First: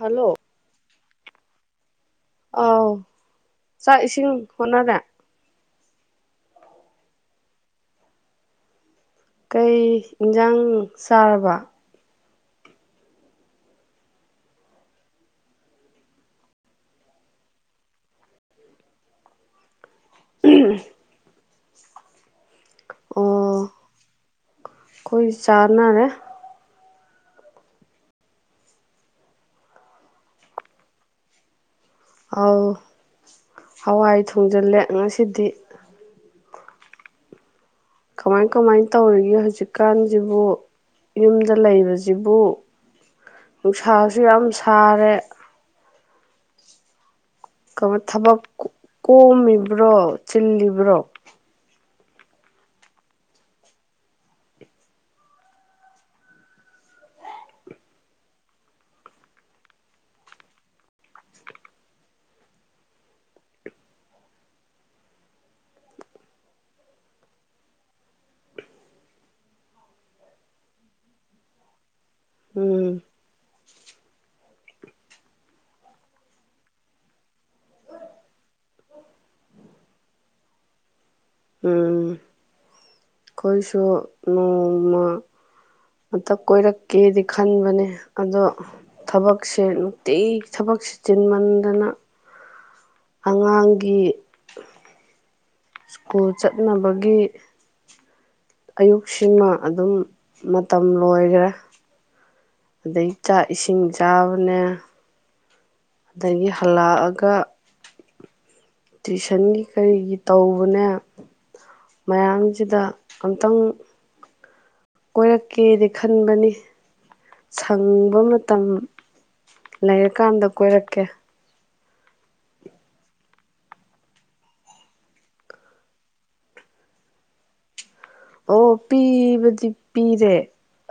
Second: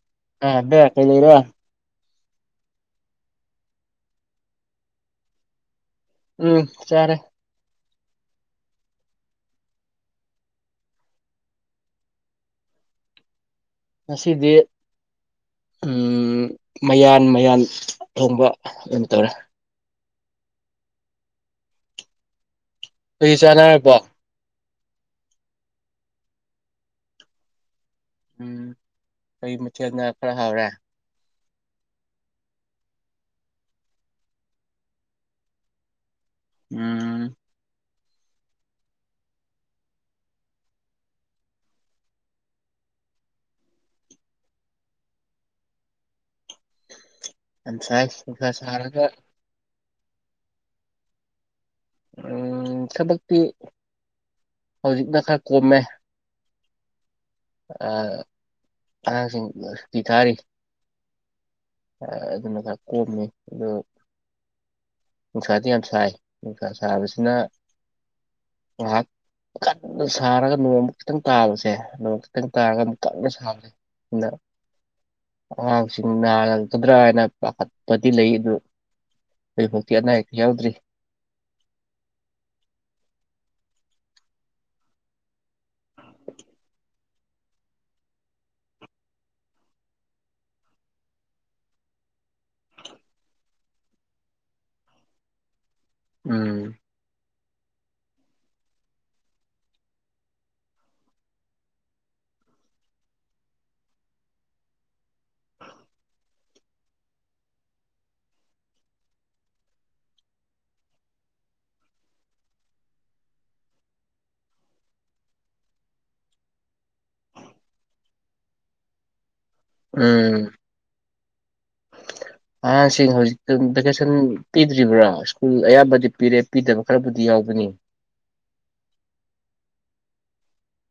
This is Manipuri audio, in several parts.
ꯍꯜꯂꯣ ꯑꯦ ꯕꯦ ꯀꯩ ꯂꯩꯔꯦ ꯑꯥꯎ ꯆꯥꯛ ꯏꯁꯤꯡ ꯍꯣꯠꯅꯔꯦ ꯎꯝ ꯆꯥꯔꯦ ꯀꯩ ꯏꯟꯖꯥꯡ ꯆꯥꯔꯕ ꯉꯁꯤꯗꯤ ꯎꯝ ꯃꯌꯥꯟ ꯃꯌꯥꯟ ꯊꯣꯡꯕ ꯑꯣꯏꯅ ꯇꯧꯔꯦ [unintelligible] ꯇ ꯆꯅꯕꯣ ꯀ ꯆꯥꯅꯔꯦ ꯎꯝ ꯀꯩ ꯃꯊꯦꯜꯅ ꯈꯔ ꯍꯥꯎꯔꯦ ꯑꯥꯎ ꯍꯋꯥꯏ ꯊꯣꯡꯖꯤꯜꯂꯦ ꯉꯁꯤꯗꯤ ꯑꯝ ꯀꯃꯥꯏ ꯀꯃꯥꯏ ꯇꯧꯔꯤꯒꯦ ꯍꯧꯖꯤꯛꯀꯥꯟꯁꯤꯕꯨ ꯌꯨꯝꯗ ꯂꯩꯕꯁꯤꯕꯨ ꯅꯨꯡꯁꯥꯁꯨ ꯌꯥꯝ ꯁꯥꯔꯦ ꯀꯃ ꯉꯁꯥꯏ ꯊꯕ ꯅꯨꯡꯁꯥ ꯁꯥꯔꯒ ꯀꯣꯃꯤ ꯕ꯭ꯔꯣ ꯆꯤꯜꯂꯤꯕ꯭ꯔꯣ ꯊꯕꯛꯇꯤ ꯍꯧꯖꯤꯛꯅ ꯈꯔ ꯀꯣꯝꯃꯦ ꯑ ꯒꯤ ꯊꯥꯔꯤ ꯑꯗꯨꯅ ꯈꯥꯛ ꯀꯣꯝꯃꯤ ꯑꯗꯨ ꯅꯨꯡꯁꯥꯗꯤ ꯌꯥꯝ ꯁꯥꯏ ꯅꯨꯡꯁꯥ ꯁꯥꯕꯁꯤꯅ ꯉꯥꯏꯍꯥꯛ ꯀꯟꯅ ꯁꯥꯔꯒ ꯅꯣꯡꯃ ꯈꯤꯇꯪ ꯇꯥꯕꯁꯦ ꯅꯣꯡꯃ ꯈꯤꯇꯪ ꯇꯥꯔꯒ ꯑꯃꯨꯛ ꯎꯝ ꯀꯟꯅ ꯁꯥꯕꯁꯦ ꯑꯗꯨꯅ ꯑꯉꯥꯡꯁꯤꯡ ꯅꯥꯜꯂꯒ ꯐꯀꯗ꯭ꯔꯥ ꯍꯥꯏꯅ ꯄꯥꯈꯠꯄꯗꯤ ꯂꯩ ꯑꯗꯨ ꯍꯧꯐꯥꯎꯇꯤ ꯑꯅꯥ ꯑꯌꯦꯛ ꯌꯥꯎꯗ꯭ꯔꯤ ꯎꯝ ꯑꯩꯈꯣꯏꯁꯨ ꯅꯣꯡꯃ ꯑꯃꯇ ꯀꯣꯏꯔꯛꯀꯦꯗꯤ ꯈꯟꯕꯅꯦ ꯑꯗꯣ ꯊꯕꯛꯁꯦ ꯅꯨꯡꯇꯤ ꯊꯕꯛꯁꯦ ꯆꯤꯟꯃꯟꯗꯅ ꯑꯉꯥꯡꯒꯤ ꯁ꯭ꯀꯨꯜ ꯎꯝ ꯆꯠꯅꯕꯒꯤ ꯑꯌꯨꯛꯁꯤꯃ ꯑꯗꯨꯝ ꯃꯇꯝ ꯂꯣꯏꯈ꯭ꯔꯦ ꯑꯗꯩ ꯆꯥꯛ ꯏꯁꯤꯡ ꯆꯥꯕꯅꯦ ꯑꯗꯒꯤ ꯍꯜꯂꯛꯑꯒ ꯇꯨꯤꯁꯟꯒꯤ ꯀꯔꯤꯒꯤ ꯇꯧꯕꯅꯦ ꯃꯌꯥꯝꯁꯤꯗ ꯑꯝꯇꯪ ꯀꯣꯏꯔꯛꯀꯦꯗꯤ ꯈꯟꯕꯅꯤ ꯁꯪꯕ ꯃꯇꯝ ꯂꯩꯔꯀꯥꯟꯗ ꯀꯣꯏꯔꯛꯀꯦ ꯑꯍꯥꯡꯁꯤꯡ ꯍꯧꯖꯤꯛꯇ ꯚꯦꯀꯦꯁꯟ ꯄꯤꯗ꯭ꯔꯤꯕ꯭ꯔꯥ ꯁ꯭ꯀꯨꯜ ꯑꯌꯥꯝꯕꯗꯤ ꯄꯤꯔꯦ ꯄꯤꯗꯕ ꯈꯔꯕꯨꯗꯤ ꯌꯥꯎꯒꯅꯤ ꯑꯣ ꯄꯤꯕꯗꯤ ꯄꯤꯔꯦ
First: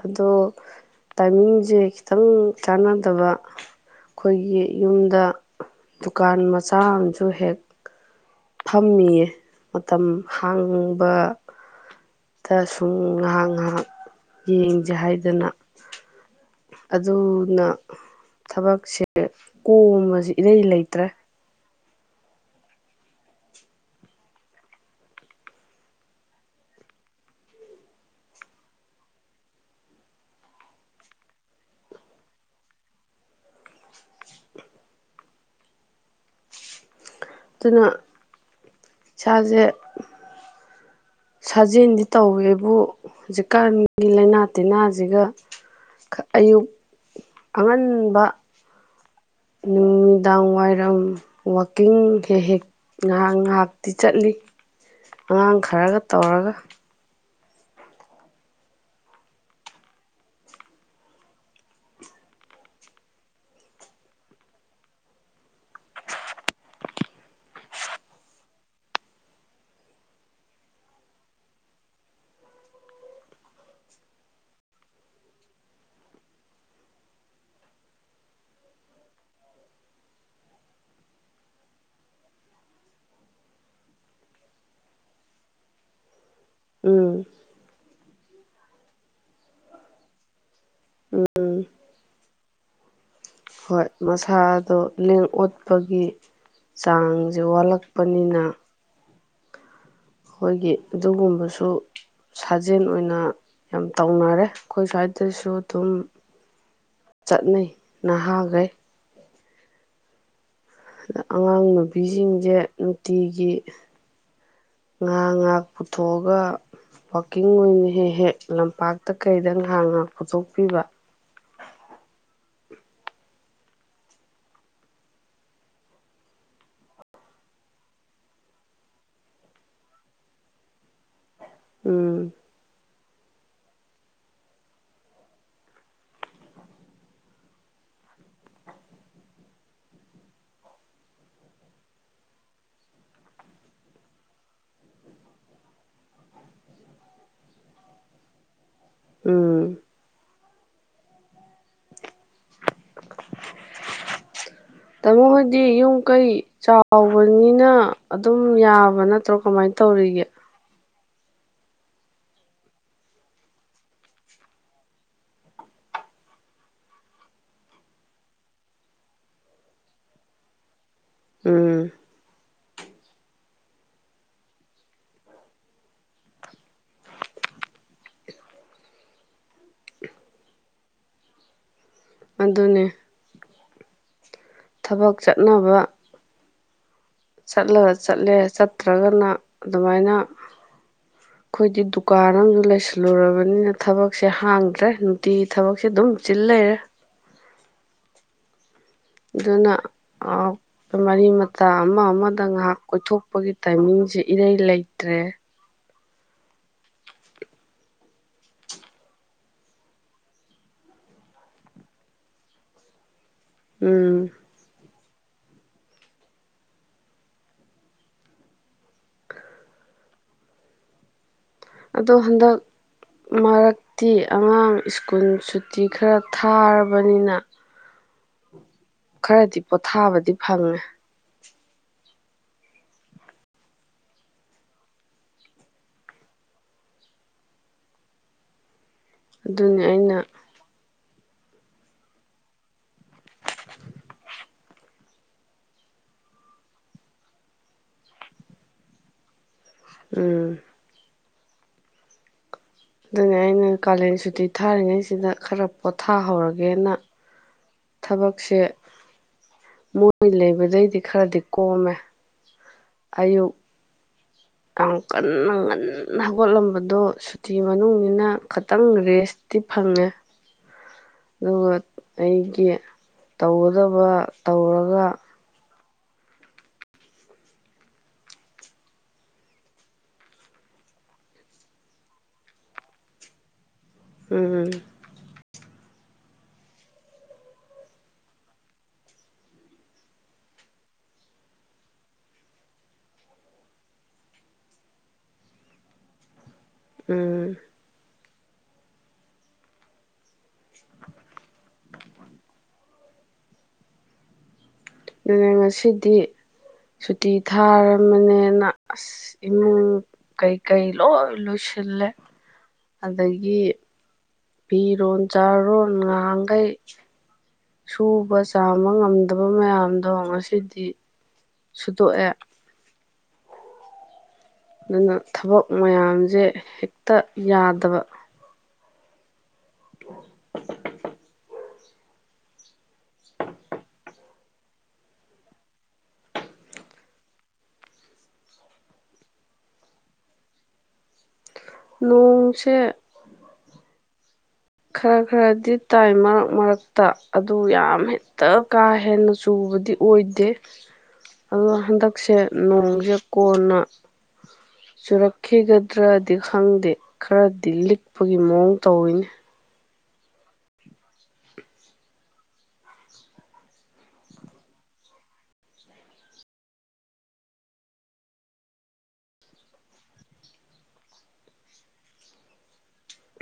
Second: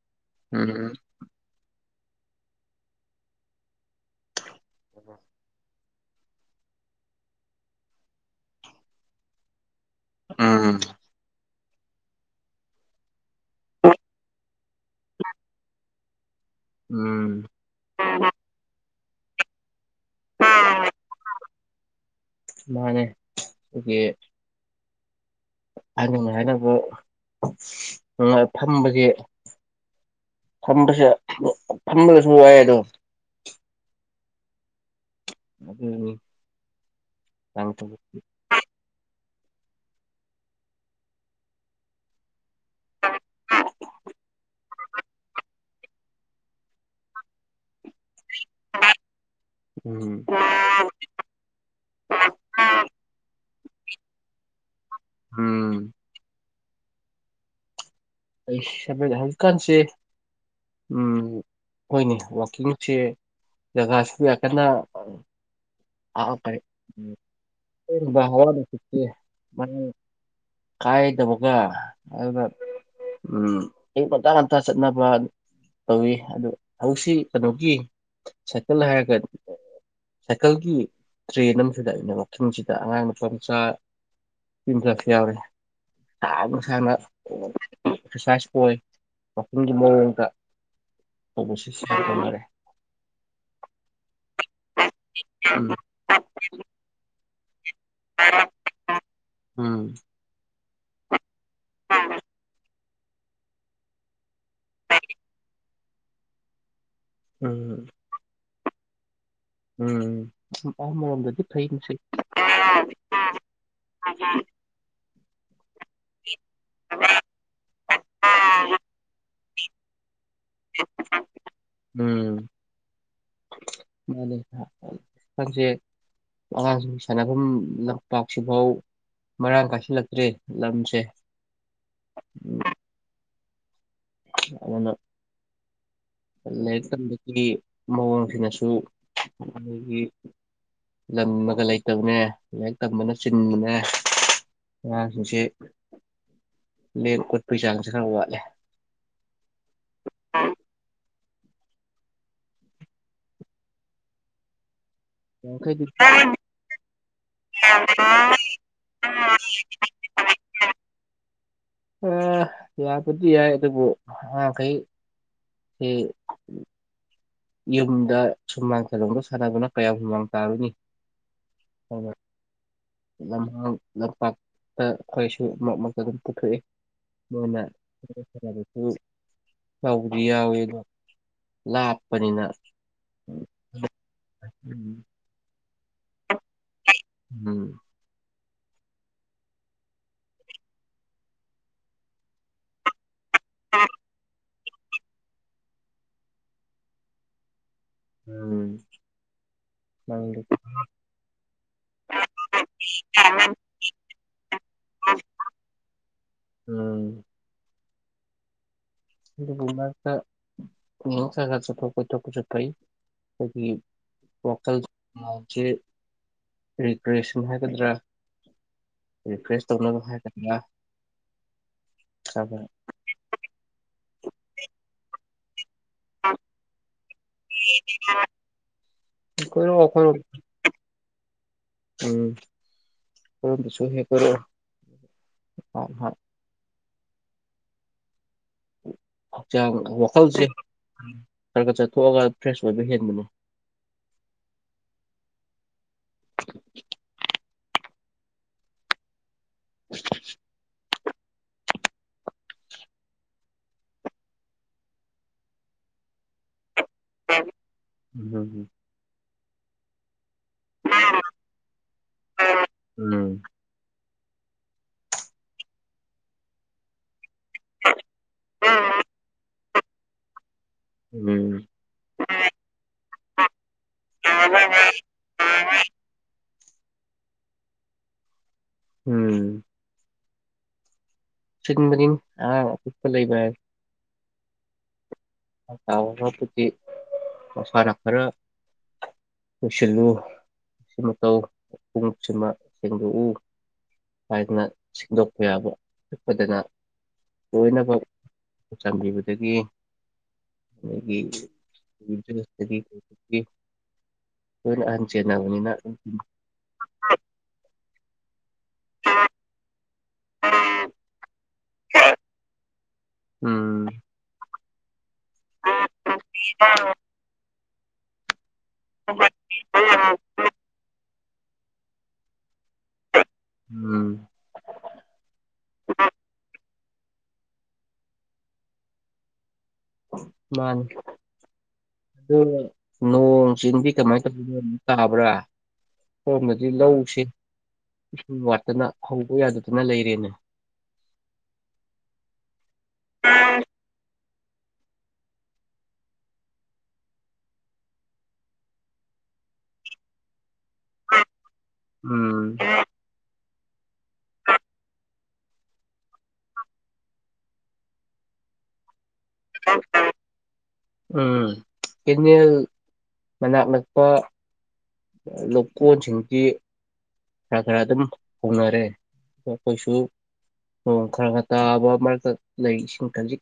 ꯑꯗꯣ ꯎꯝ ꯇꯥꯏꯃꯤꯡꯁꯦ ꯈꯤꯇꯪ ꯆꯥꯟꯅꯗꯕ ꯑꯩꯈꯣꯏꯒꯤ ꯌꯨꯝꯗ ꯗꯨꯀꯥꯟ ꯃꯆꯥ ꯑ ꯑꯃꯁꯨ ꯍꯦꯛ ꯊꯝꯃꯤꯌꯦ ꯃꯇꯝ ꯎꯝ ꯍꯥꯡꯕ ꯗ ꯁꯨꯝ ꯉꯥꯏꯍꯥꯛ ꯉꯥꯏꯍꯥꯛ ꯌꯦꯡꯖꯦ ꯍꯥꯏꯗꯅ ꯎꯝ ꯑꯗꯨꯅ ꯊꯕꯛꯁꯦ ꯀꯣꯝꯕꯁꯤꯦ ꯏꯔꯩ ꯂꯩꯇ꯭ꯔꯦ ꯃꯥꯅꯦ ꯀꯒꯤ ꯍꯥꯏꯅꯤꯡ ꯍꯥꯏꯅꯕꯉꯥꯏ ꯐꯝꯕꯒꯤ ꯐꯝꯕꯁꯦ ꯐꯝꯕꯒꯁꯨ ꯋꯥꯏ ꯑꯗꯣ ꯎꯝ ꯇꯪ ꯑꯗꯨꯅ ꯏꯁꯥꯁꯦ ꯁꯥꯖꯦꯜꯗꯤ ꯇꯧꯋꯦꯕꯨ ꯍꯧꯖꯤꯛꯀꯥꯟꯒꯤ ꯂꯥꯏꯅꯥ ꯇꯤꯟꯅꯥꯁꯤꯒ ꯑꯌꯨꯛ ꯑꯉꯟꯕ ꯎꯝ ꯅꯨꯃꯤꯗꯥꯡ ꯋꯥꯏꯔꯝ ꯋꯥꯛꯀꯤꯡ ꯍꯦꯛ ꯍꯦꯛ ꯉꯥꯏꯍꯥꯛ ꯉꯥꯏꯍꯥꯛ ꯇꯤ ꯆꯠꯂꯤ ꯑꯉꯥꯡ ꯎꯝ ꯈꯔꯒ ꯇꯧꯔꯒ ꯑꯩ ꯍꯧꯖꯤꯛꯀꯥꯟꯁꯦ ꯑꯩꯈꯣꯏꯅꯦ ꯋꯥꯛꯀꯤꯡꯁꯦ ꯖꯒꯥꯁꯤꯕꯨ ꯌꯥꯝ ꯀꯟꯅ ꯕ ꯍꯋꯥ ꯅꯨꯡꯆꯁꯤ ꯃꯔꯥꯡ ꯀꯥꯏꯗꯕꯒ ꯑꯗꯨꯒ ꯏꯌꯪ ꯉꯟꯇꯥ ꯉꯟꯇꯥ ꯆꯠꯅꯕ ꯇꯧꯋꯤ ꯑꯗꯨ ꯍꯧꯖꯤꯛꯁꯤ ꯀꯩꯅꯣꯒꯤ ꯁꯥꯏꯀꯜ ꯍꯥꯏꯔꯒꯗꯤ ꯁꯥꯏꯀꯜ ꯑꯩ ꯇ꯭ꯔꯦꯟ ꯑꯃꯨꯗ ꯑꯩꯅ ꯃꯪꯁꯤꯗ ꯑꯉꯥꯡ ꯅꯨꯄꯥ ꯃꯆꯥ ꯄꯁꯨ ꯌꯥꯎꯔꯤꯦ ꯑ [inaudible] ꯎꯝ ꯑꯦꯛꯁꯔꯁꯥꯏꯁ ꯑꯣꯏ ꯋꯥꯋꯥꯛꯀꯤꯡꯒꯤ ꯃꯑꯣꯡꯗ ꯑꯣꯁ ꯍꯥꯏꯗ ꯃꯥꯔꯦ ꯍꯣꯏ ꯃꯁꯥꯗꯣ ꯂꯦꯡꯉꯛꯑꯣ ꯑꯣꯠꯄꯒꯤ ꯆꯥꯡ ꯖꯣꯜꯛ ꯆꯄꯅꯤꯅ ꯎꯝ ꯑꯩꯈꯣꯏꯒꯤ ꯑꯗꯨꯒꯨꯝꯕꯁꯨ ꯇ ꯁꯖꯤ ꯄꯖꯦꯟ ꯑꯣꯏꯅ ꯌꯥꯝ ꯇꯧꯅꯔꯦ ꯑꯩꯈꯣꯏ ꯁ꯭ꯋꯥꯏꯗꯁꯨ ꯑꯗꯨꯝ ꯆꯠꯅꯩ ꯎꯝ ꯅꯍꯥꯈꯦ ꯎꯝ ꯑ ꯑꯃꯔꯣꯝꯗꯗꯤ ꯐꯩ ꯑꯉꯥꯡ ꯃꯁꯤ ꯅꯨꯨꯕꯤꯁꯤꯡꯁꯦ ꯅꯨꯡꯇꯤꯒꯤ ꯉꯍꯥ ꯉꯥꯛ ꯄꯨꯊꯣꯛꯑꯒ ꯥꯛꯀꯤꯡ ꯑꯣꯏꯅ ꯍꯦꯛ ꯍꯦꯛ ꯂꯝꯄꯥꯛꯇ ꯀꯩꯗ ꯉꯥꯟꯅ ꯄꯨꯊꯣꯛꯄꯤꯕ ꯎꯝ ꯍꯥꯡꯁꯦ ꯑꯉꯥꯡꯁꯤꯡ ꯁꯥꯟꯅꯐꯝ ꯂꯝꯄꯥꯛꯁꯤꯐꯥꯎ ꯃꯔꯥꯡ ꯀꯥꯏꯁꯤꯜꯂꯛꯇ꯭ꯔꯤ ꯂꯝꯁꯦ ꯎꯝ ꯑꯗꯨꯅ ꯂꯥꯏꯔꯤꯛ ꯇꯝꯕꯒꯤ ꯃꯑꯣꯡꯁꯤꯅꯁꯨ ꯑꯩꯣꯏꯒꯤ ꯂꯝꯃꯒ ꯂꯩꯇꯕꯅꯦ ꯂꯥꯏꯔꯤꯛ ꯇꯝꯕꯅ ꯆꯤꯟꯕꯅꯦ ꯑꯉꯥꯡꯁꯤꯡꯁ ꯂꯦꯡ ꯑꯣꯠꯄꯒꯤ ꯆꯥꯡꯁꯦ ꯈꯔ ꯋꯥꯠꯂꯦ ꯎꯝ ꯑ ꯇꯥꯃꯣ ꯍꯣꯏꯗꯤ ꯌꯥꯡꯈꯩꯗꯤ ꯌꯨꯝ ꯀꯩ ꯆꯥꯎꯕꯅꯤꯅ ꯑꯗꯨꯝ ꯌꯥꯕ ꯅꯠꯇ꯭ꯔꯣ ꯀꯃꯥꯏꯅ ꯇꯧꯔꯤꯒꯦ ꯌꯥꯕꯗꯤ ꯌꯥꯏ ꯑꯗꯨꯕꯨ ꯑꯉꯥꯡꯈꯩ ꯁꯤ ꯌꯨꯝꯗ ꯁꯨꯝꯃꯥꯡ ꯁꯦꯂꯣꯡꯗꯣ ꯁꯥꯟꯅꯗꯨꯅ ꯀꯌꯥꯝ ꯍꯨꯃꯥꯡ ꯇꯥꯔꯨꯅꯤ ꯎꯝ ꯑꯗꯨꯅ ꯂꯝꯍꯥꯡ ꯂꯝꯄꯥꯛꯇ ꯑꯩꯈꯋꯥꯣꯏꯁꯨ ꯃꯛ ꯃꯛꯇ ꯑꯗꯨꯝ ꯄꯨꯊꯣꯛꯏ ꯃꯣꯏꯅꯅꯕꯁꯨ ꯇꯧꯕꯗꯤ ꯌꯥꯎꯋꯤ ꯑꯗꯣ ꯂꯥꯞ ꯄꯅꯤꯅ ꯎ ꯑꯗꯨꯅꯦ ꯎꯝ ꯊꯕꯛ ꯆꯠꯅꯕ ꯎꯝ ꯆꯂ ꯆꯂꯦꯦ ꯆꯠꯇ꯭ꯔꯒꯅ ꯑꯗꯨꯃꯥꯏꯅ ꯑꯩꯈꯣꯏꯗꯤ ꯗꯨꯀꯥꯟ ꯑꯃꯁꯨ ꯂꯩꯁꯜꯂꯛ ꯂꯨꯔꯕꯅꯤꯅ ꯊꯕꯛꯁꯦ ꯍꯥꯡꯒ꯭ꯔꯦ ꯠꯇ꯭ꯔꯦ ꯅꯨꯡꯇꯤꯒꯤ ꯊꯕꯛꯁꯦ ꯑꯗꯨꯝ ꯆꯤꯜ ꯂꯩꯔꯦ ꯎꯝ ꯑꯗꯨꯅ ꯅꯪꯗꯤ ꯃꯔꯤ ꯃꯇꯥ ꯑꯃ ꯑꯃꯗ ꯉꯥꯏꯍꯥꯛ ꯀꯣꯏꯊꯣꯛꯄꯒꯤ ꯇꯥꯏꯃꯤꯡꯁꯦ ꯏꯔꯩ ꯂꯩꯇ꯭ꯔꯦ ꯎꯝ ꯆ ꯆꯄ ꯄꯨꯁꯨꯄ ꯑꯩꯈꯣꯏꯒꯤ ꯎꯝ ꯋꯥꯈꯜ ꯃꯥꯏꯟꯁ ꯔꯤꯀ꯭ꯔꯦꯁꯟ ꯍꯥꯏꯒꯗ꯭ꯔꯥ ꯔꯤꯀ꯭ꯔꯦꯁ ꯇꯧꯅꯕ ꯍꯥꯏꯒꯗ꯭ꯔꯥ ꯑꯗꯣ ꯈꯔ ꯍꯟꯗꯛ ꯈꯔ ꯃꯔꯛ ꯍꯧꯛꯇꯤ ꯑꯉꯥꯡ ꯁ꯭ꯀꯨꯜ ꯇꯤ ꯈꯔ ꯊꯥꯔꯕꯅꯤꯅ ꯈꯔꯗꯤ ꯀꯣꯏꯔꯛꯑꯣ ꯑꯩꯈꯣꯏꯔꯣꯝ ꯄꯣꯊꯥꯕꯗꯤ ꯐꯪꯉꯦ ꯎꯝ ꯀꯁꯨ ꯍꯦ ꯑ ꯑꯗꯨꯅꯤ [inaudible] ꯑꯩꯅ ꯋꯥꯈꯜꯁꯦ ꯈꯔ ꯈ ꯆꯠꯊꯣꯛꯑꯒ ꯐ꯭ꯔꯦꯁ ꯑꯣꯏꯕ ꯍꯦꯟꯕꯅꯤ ꯎꯝ ꯑꯗꯨꯅ ꯑꯩꯅ ꯀꯥꯂꯦꯟ ꯁꯨꯇꯤ ꯊꯥꯔꯤꯉꯩꯁꯤꯗ ꯈꯔ ꯄꯣꯊꯥꯍꯧꯔꯒꯦꯅ ꯎꯝ ꯎꯝ ꯊꯕꯛꯁꯦ ꯃꯣꯏ ꯃꯣꯏ ꯂꯩꯕꯗꯩꯗꯤ ꯈꯔꯗꯤ ꯀꯣꯝꯃꯦ ꯎꯝ ꯑꯌꯨꯛ ꯌꯥꯝ ꯀꯟꯅ ꯉꯟꯅ ꯍꯧꯒꯠꯂꯝꯕꯗꯣ ꯁꯨꯇꯤ ꯃꯅꯨꯡꯅ ꯈꯤꯇꯪ ꯔꯦꯁꯇꯤ ꯐꯪꯉꯦ ꯎꯝ ꯑꯗꯨꯒ ꯑꯩꯒꯤ ꯇꯧꯒꯗꯕ ꯇꯧꯔꯒ ꯎꯝ ꯁꯤꯟꯕꯗꯤ ꯑ ꯎꯄ ꯂꯩꯕ ꯎꯝ ꯕꯨꯗꯤ ꯃꯁꯥꯟꯅ ꯈꯔ ꯂꯣꯏꯁꯤꯜꯂꯨ ꯑꯁꯤ ꯃꯇꯧ ꯎꯨꯡꯁꯤꯃ ꯁꯦꯡꯗꯣꯛꯎ ꯍꯥꯏꯗꯅ ꯁꯦꯡꯗꯣꯛꯄ ꯌꯥꯕ ꯑꯗꯨꯅ ꯎꯝ ꯆꯝꯕꯤꯕꯗꯒꯤ [inaudible] ꯑꯦ ꯑꯗꯨꯅ ꯉꯁꯤꯗꯤ ꯁꯨꯇꯤ ꯊꯥꯔꯕ ꯃꯅ ꯑꯁ ꯏꯃ ꯀꯩ ꯀꯩ ꯂꯣꯏ ꯂꯣ ꯁꯤꯜꯂꯦ ꯑꯗꯒꯤ ꯎꯝ ꯐꯤ ꯔꯣꯟ ꯆꯥ ꯔꯣꯟ ꯉꯥꯍꯥꯟꯒꯩ ꯁꯨꯕꯁ ꯆꯥꯕ ꯉꯝꯗꯕ ꯃꯌꯥꯝꯗꯣ ꯉꯁꯤꯗꯤ ꯁꯨꯗꯣ ꯑꯦ ꯎꯝ ꯑꯗꯨꯅ ꯊꯕꯛ ꯃꯌꯥꯝꯁꯦ ꯍꯦꯛꯇ ꯌꯥꯗꯕ ꯃꯥꯅꯤ ꯑꯗꯨ ꯅꯣꯡ ꯆꯤꯡꯗꯤ ꯀꯃꯥꯏꯅ ꯇꯧꯕꯅꯣ ꯇꯥꯕ꯭ꯔꯥ ꯁꯣꯝꯗꯗꯤ ꯂꯧꯁꯤꯦ ꯏꯁꯤꯡ ꯋꯥꯠꯇꯅ ꯍꯧꯕ ꯌꯥꯗꯗꯅ ꯂꯩꯔꯦꯅꯦ ꯅꯣꯡꯁꯦ ꯈꯔ ꯈꯔꯗꯤ ꯇꯥꯏꯝ ꯃꯔꯛ ꯃꯔꯛꯇ ꯑꯗꯨ ꯌꯥꯝ ꯍꯦꯛꯇ ꯀꯥ ꯍꯦꯟꯅ ꯆꯨꯕꯗꯤ ꯑꯣꯏꯗꯦ ꯑꯣ ꯍꯟꯗꯛꯁꯦ ꯎꯝ ꯅꯣꯡꯁꯦ ꯀꯅ ꯆꯨꯔꯛꯈꯤꯒꯗ꯭ꯔꯗꯤ ꯈꯪꯗꯦ ꯈꯔꯗꯤ ꯂꯤꯛꯄꯒꯤ ꯃꯑꯣꯡ ꯇꯧꯋꯤꯅꯦ ꯎꯝ ꯀꯦꯅꯦꯜ ꯃꯅꯥꯛ ꯅꯛꯄ ꯂꯧꯀꯣꯟꯁꯤꯡꯁꯤ ꯈꯔ ꯈꯔ ꯑꯗꯨꯝ ꯍꯧꯅꯔꯦ ꯑ ꯑꯩꯈꯣꯏꯁꯨ ꯅꯣꯡ ꯈꯔ ꯈꯔ ꯇꯥꯕ ꯃꯔꯛꯇ ꯂꯩ ꯏꯁꯤꯡ ꯈꯖꯤꯛ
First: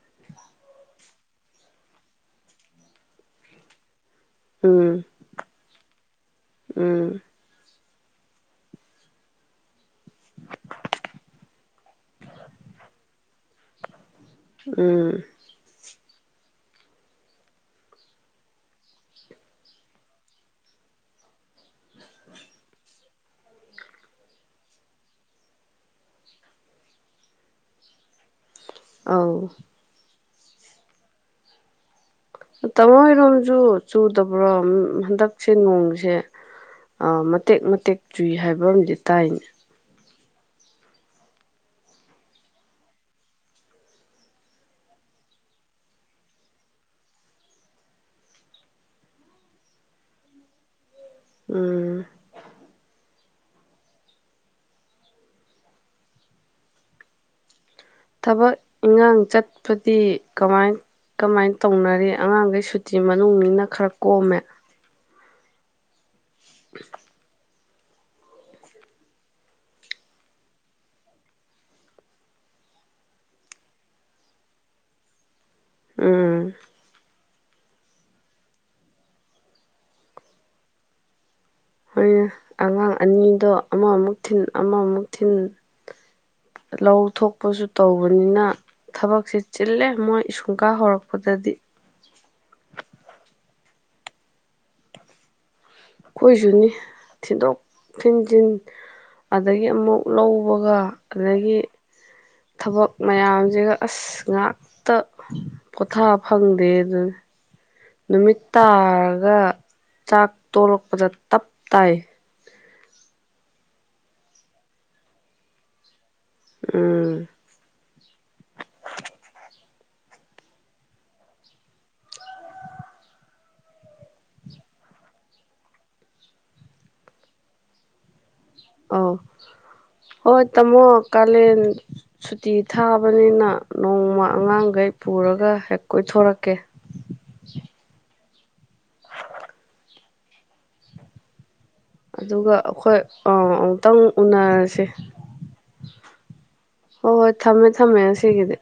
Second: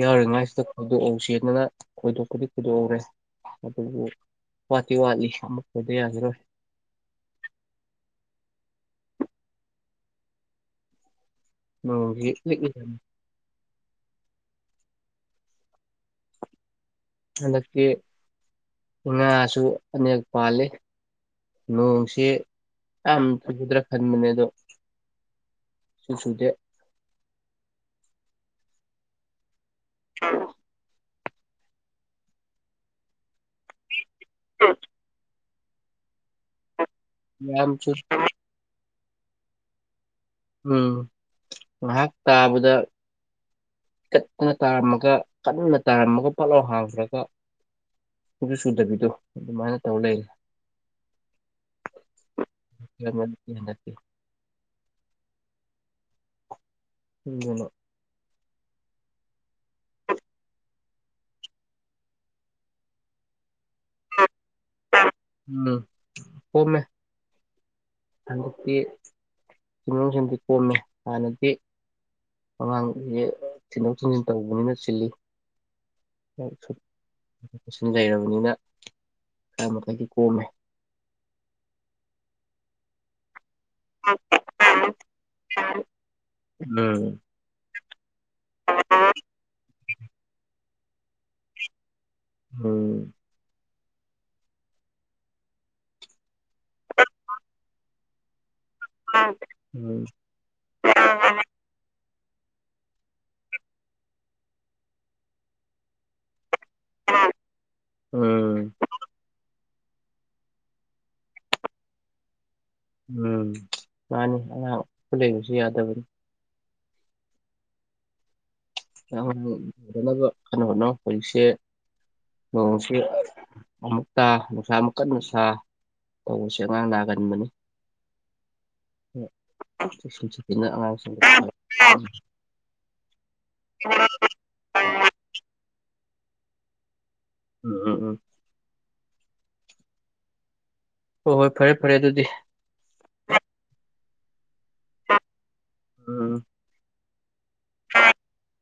ꯌꯥꯎꯔꯤꯉꯥꯏꯁꯤꯗ ꯈꯣꯏꯗꯣꯛꯍꯧ ꯆꯦꯗꯅ ꯈꯣꯏꯗꯣꯛꯄꯗꯤ ꯈꯣꯏꯗꯣꯛꯍꯧꯔꯦ ꯑꯗꯨꯕꯨ ꯎꯝ ꯋꯥꯇꯤ ꯋꯥꯠꯂꯤ ꯑꯃꯨꯛꯛꯇꯗ ꯌꯥꯖꯔꯣꯏ ꯎꯝ ꯅꯣꯡꯁꯤ ꯂꯤꯛꯂꯤ ꯎꯝ ꯍꯟꯗꯛꯛꯇꯀꯤ ꯉꯥꯁꯨ ꯑꯅꯦꯛ ꯄꯥꯜꯂꯤ ꯅꯣꯡꯁꯤ ꯌꯥꯝ ꯆꯨꯗ꯭ꯔꯥ ꯈꯟꯕꯅꯦ ꯑꯗꯣ ꯁꯨ ꯆꯨꯗꯦ ꯑ ꯑ ꯇꯃ ꯔꯝꯖꯨ ꯆꯨꯗꯕ꯭ꯔꯣ ꯍꯟꯗꯛ ꯁꯤ ꯅꯣꯡꯁꯦ ꯑ ꯃꯇꯦꯛ ꯌꯥꯝ ꯆꯨ ꯃꯇꯦꯛ ꯆꯨꯏ ꯍꯥꯏꯕ ꯑꯝ ꯇꯟ ꯎꯝ ꯉꯥꯏꯍꯥꯛ ꯇꯥꯕꯗ ꯀꯠꯇꯅ ꯇꯥꯔꯝꯃꯒ ꯀꯟꯅ ꯇꯥꯔꯝꯃꯒ ꯄꯣꯠꯂꯥꯎ ꯍꯥꯡꯈ꯭ꯔꯒ ꯁꯨ ꯁꯨꯗꯕꯤꯗꯣ ꯑꯗꯨꯃꯥꯏꯅ ꯇꯧ ꯂꯩꯔꯦ ꯎꯝ ꯅꯦ ꯎꯝ ꯊꯕꯛ ꯏꯟꯉꯥꯡ ꯆꯠꯄꯗꯤ ꯀꯃꯥꯏ ꯀꯃꯥꯏꯅ ꯇꯧꯅꯔꯤ ꯑꯉꯥꯡꯈꯩ ꯁꯨꯇꯤ ꯃꯅꯨꯡꯅ ꯈꯔ ꯀꯣꯝꯃꯦ ꯎꯝ ꯑꯣ ꯃ ꯍꯟꯗꯛꯇꯤ ꯁꯤꯤꯟꯡꯂꯣꯡꯁꯤꯡꯗꯤ ꯀꯣꯝꯃꯦ ꯍꯥꯟꯅꯗꯤ ꯑꯉꯥꯡꯁꯦ ꯊꯤꯟꯗꯣꯛ ꯊꯤꯟꯖꯤꯟ ꯇꯧꯕꯅꯤꯅ ꯁꯤꯤꯜꯂꯤ ꯎꯝ ꯂꯩꯔꯕꯅꯤꯅ ꯈꯔ ꯃꯈꯊꯛꯗꯤ ꯀꯣꯝꯃꯦ ꯍꯣꯏ ꯑꯉꯥꯡ ꯑꯅꯤꯗꯣ ꯑꯃꯃꯨꯛ ꯊꯤꯟ ꯑꯃꯃꯨꯛ ꯊꯤꯟ ꯂꯧ ꯎꯝ ꯊꯣꯛꯄꯁꯨ ꯇꯧꯕꯅꯤꯅ ꯊꯕꯛꯁꯦ ꯆꯤꯜꯂꯦ ꯃꯣꯏ ꯏꯁꯨꯡꯀꯥ ꯍꯧꯔꯛꯄꯗꯗꯤ ꯎꯝ ꯀꯣꯏꯁꯨꯅꯤ ꯊꯤꯟꯗꯣꯛ ꯊꯤꯟ ꯊꯤꯟ ꯑꯗꯒꯤ ꯑꯃꯨꯛ ꯎꯝ ꯂꯧꯕꯒ ꯑꯗꯒꯤ ꯊꯕꯛ ꯃꯌꯥꯝꯁꯦꯒ ꯑꯁ ꯉꯥꯛꯇ ꯄꯣꯊꯥ ꯐꯪꯗꯦ ꯑꯗꯨꯅ ꯎꯝ ꯅꯨꯃꯤꯠꯇꯒ ꯆꯥꯛ ꯇꯣꯂꯛꯄꯗ ꯇꯞ ꯇꯥꯏ ꯎꯝ ꯃꯥꯅꯤ ꯑꯉꯥꯡꯄ ꯂꯩꯕꯁꯨ ꯌꯥꯗꯕꯅꯤ ꯎꯝ ꯑꯥꯡꯗꯅꯕ ꯀꯩꯅꯣꯅꯣ ꯍꯧꯖꯤꯛꯁꯦ ꯅꯣꯡꯁꯤ ꯑꯃꯨꯛꯇ ꯅꯨꯡꯁꯥ ꯑꯃꯨꯛꯀꯟ ꯅꯨꯡꯁꯥ ꯇꯧꯕꯁꯦ ꯑꯉꯥꯡ ꯅꯥꯒꯟꯕꯅꯤ ꯑꯧ ꯆꯦꯛꯁꯤꯟ ꯍꯣꯏ ꯆꯦꯛꯁꯤꯟꯅ ꯇꯥꯝꯃꯣ ꯑꯉꯥꯡꯁꯤꯡ ꯀꯥꯂꯦꯟ ꯁꯨꯇꯤ ꯊꯥꯕꯅꯤꯅ ꯅꯣꯡꯃ ꯑꯉꯥꯡꯈꯩ ꯄꯨꯔꯒ ꯍꯦꯛ ꯀꯣꯏꯊꯣꯔꯛꯀꯦ ꯎꯝ ꯎꯝ ꯎꯝ ꯍ‌ꯣ ꯍꯣꯏ ꯐꯔꯦ ꯐꯔꯦ ꯑꯗꯨꯗꯤ ꯑꯗꯨꯒ ꯑꯩꯈꯣꯏ ꯑ ꯈꯤꯇꯪ ꯎꯅꯔ ꯎꯝ ꯍ ꯊꯃꯦ ꯊꯃꯦ ꯁꯤꯦꯒꯗ